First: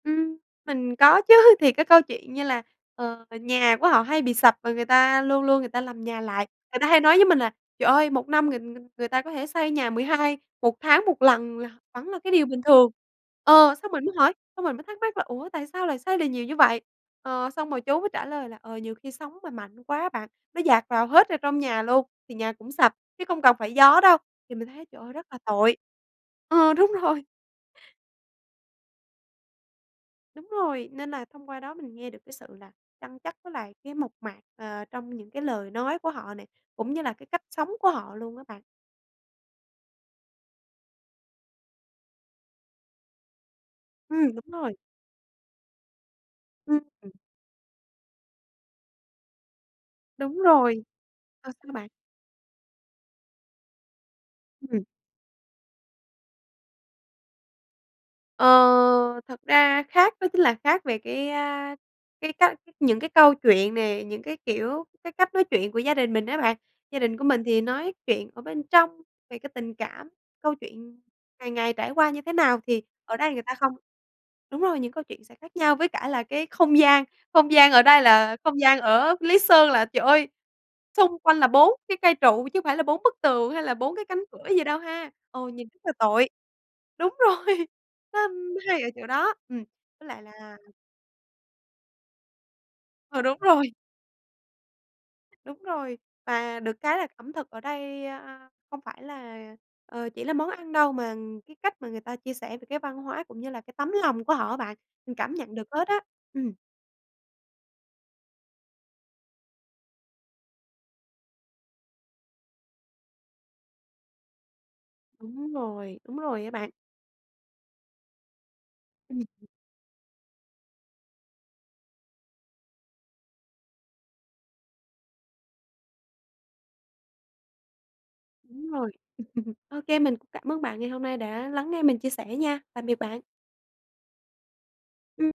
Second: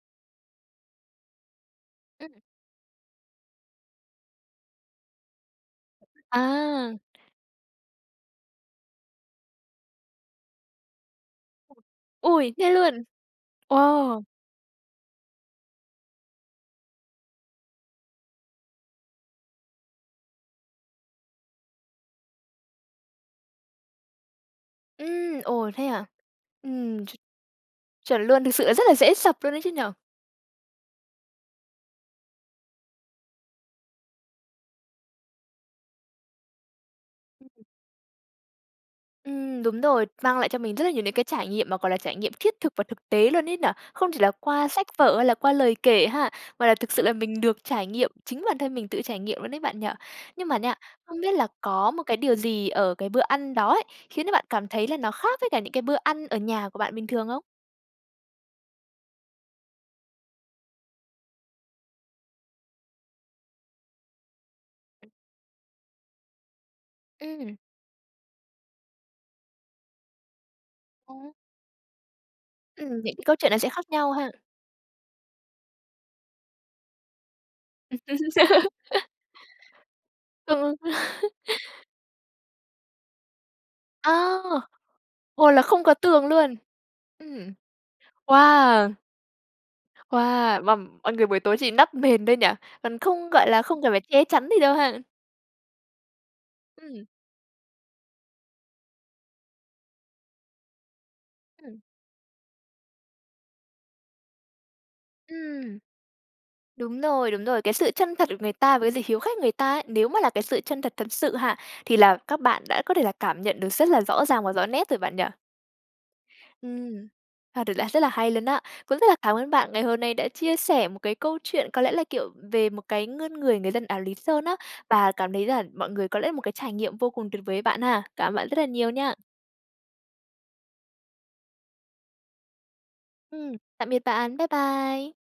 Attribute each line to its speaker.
Speaker 1: Ừm. Mình có chứ, thì cái câu chuyện
Speaker 2: Ừm.
Speaker 1: như là, ờ, nhà của họ hay bị sập và người ta luôn luôn người ta làm nhà lại. Người ta
Speaker 2: À.
Speaker 1: hay nói với mình là "Trời ơi 1 năm người người người ta có thể xây nhà mười hai 1 tháng 1 lần là vẫn là cái điều
Speaker 2: Ôi,
Speaker 1: bình
Speaker 2: thế
Speaker 1: thường."
Speaker 2: luôn?
Speaker 1: Ờ,
Speaker 2: Ồ!
Speaker 1: xong mình mới hỏi, xong mình mới thắc mắc là "Ủa, tại sao lại xây được nhiều như vậy?" Ờ, xong rồi chú mới trả lời là, ờ, nhiều khi sóng mà mạnh quá á bạn, nó dạt vào hết ở trong nhà luôn, thì nhà cũng sập chứ không cần phải gió đâu, thì mình thấy trời ơi rất là
Speaker 2: Ừm, ồ
Speaker 1: tội.
Speaker 2: thế hả?
Speaker 1: Ờ, đúng
Speaker 2: Ừm. Ch
Speaker 1: rồi.
Speaker 2: chuẩn luôn, thực sự là rất là dễ sập luôn ấy chứ nhỉ?
Speaker 1: Đúng rồi, nên là thông qua đó mình nghe được cái sự là chân chất với lại cái mộc mạc, ờ, trong những cái lời nói của họ nè, cũng như là cái cách
Speaker 2: [unintelligible]
Speaker 1: sống của họ luôn á bạn.
Speaker 2: Ừm, đúng rồi, mang lại cho mình rất là nhiều những cái trải nghiệm mà, gọi là, trải nghiệm triết thực và thực tế luôn ấy nở? Không chỉ
Speaker 1: Ừm,
Speaker 2: là
Speaker 1: đúng
Speaker 2: qua
Speaker 1: rồi.
Speaker 2: sách vở hay là qua lời kể ha, mà là
Speaker 1: Ưm,
Speaker 2: thực sự
Speaker 1: ừm.
Speaker 2: là mình được trải nghiệm, chính bản thân mình tự trải nghiệm luôn đấy bạn nhỉ?
Speaker 1: Đúng
Speaker 2: Nhưng mà nha,
Speaker 1: rồi.
Speaker 2: không biết là
Speaker 1: Rồi, sao bạn?
Speaker 2: có một cái điều gì ở cái bữa ăn đó ấy, khiến cho bạn cảm
Speaker 1: Ừm.
Speaker 2: thấy là nó khác với cả những cái bữa ăn ở nhà của bạn bình thường không?
Speaker 1: Ờ. Thật ra khác đó chính là khác về cái, a, cái cách những cái câu chuyện nè, những cái kiểu, cái cách nói chuyện của gia đình mình á bạn. Gia đình của mình
Speaker 2: Ừm.
Speaker 1: thì nói chuyện ở bên trong, về cái tình cảm, câu chuyện
Speaker 2: Ồ.
Speaker 1: ngày ngày trải qua như thế nào thì
Speaker 2: Ừm, những
Speaker 1: ở
Speaker 2: cái
Speaker 1: đây
Speaker 2: câu
Speaker 1: người
Speaker 2: chuyện
Speaker 1: ta
Speaker 2: nó sẽ
Speaker 1: không
Speaker 2: khác nhau ha.
Speaker 1: đúng rồi, những câu chuyện sẽ khác nhau với cả là cái không gian, không gian ở đây là không gian ở Lý Sơn là, trời ơi,
Speaker 2: Ừ.
Speaker 1: xung quanh là 4 cái cây trụ chứ phải là bốn bức tường hay là bốn cái
Speaker 2: A.
Speaker 1: cánh cửa gì đâu ha. Ừ,
Speaker 2: Ồ, là
Speaker 1: nhìn rất
Speaker 2: không
Speaker 1: là
Speaker 2: có tường
Speaker 1: tội.
Speaker 2: luôn.
Speaker 1: Đúng
Speaker 2: Ừm.
Speaker 1: rồi. Nó hay ở
Speaker 2: Wow!
Speaker 1: chỗ đó. Ừm. Với lại là
Speaker 2: Wow, mà mọi người buổi tối chỉ đắp mền thôi nhỉ, còn
Speaker 1: Ờ,
Speaker 2: không,
Speaker 1: đúng
Speaker 2: gọi là,
Speaker 1: rồi.
Speaker 2: không cần phải che chắn gì đâu ha?
Speaker 1: Đúng rồi, và được cái
Speaker 2: Ừm.
Speaker 1: là ẩm thực ở đây, a, không phải là, ờ, chỉ là món ăn đâu mà cái cách
Speaker 2: Ừm.
Speaker 1: mà người ta chia sẻ về cái văn hóa, cũng như là cái tấm lòng của họ á bạn. Mình cảm nhận được
Speaker 2: Ừm.
Speaker 1: hết á. Ừm.
Speaker 2: Đúng rồi, đúng rồi. Cái sự chân thật của người ta với dự hiếu khách người ta ấy, nếu mà là cái sự chân thật thật sự ha, thì là các bạn đã có thể là cảm nhận được rất là rõ ràng và rõ nét rồi bạn nhỉ?
Speaker 1: Đúng rồi, đúng rồi á bạn.
Speaker 2: Ừm [unintelligible] là rất là hay luôn á. Cũng rất là
Speaker 1: Ừm,
Speaker 2: cảm
Speaker 1: ừ.
Speaker 2: ơn bạn ngày hôm nay đã chia sẻ một cái câu chuyện có lẽ là, kiểu, về một cái ngươn người người dân áo Lý Sơn á. Và cảm thấy là mọi người có lẽ là một cái trải nghiệm vô cùng tuyệt vời ấy bạn ha. Cảm ơn bạn rất là
Speaker 1: Đúng
Speaker 2: nhiều
Speaker 1: rồi.
Speaker 2: nha.
Speaker 1: Ok mình cũng cảm ơn bạn ngày hôm nay đã lắng nghe mình chia sẻ nha. Tạm biệt bạn.
Speaker 2: Ừm, tạm biệt bạn. Bye bye.
Speaker 1: Ừm.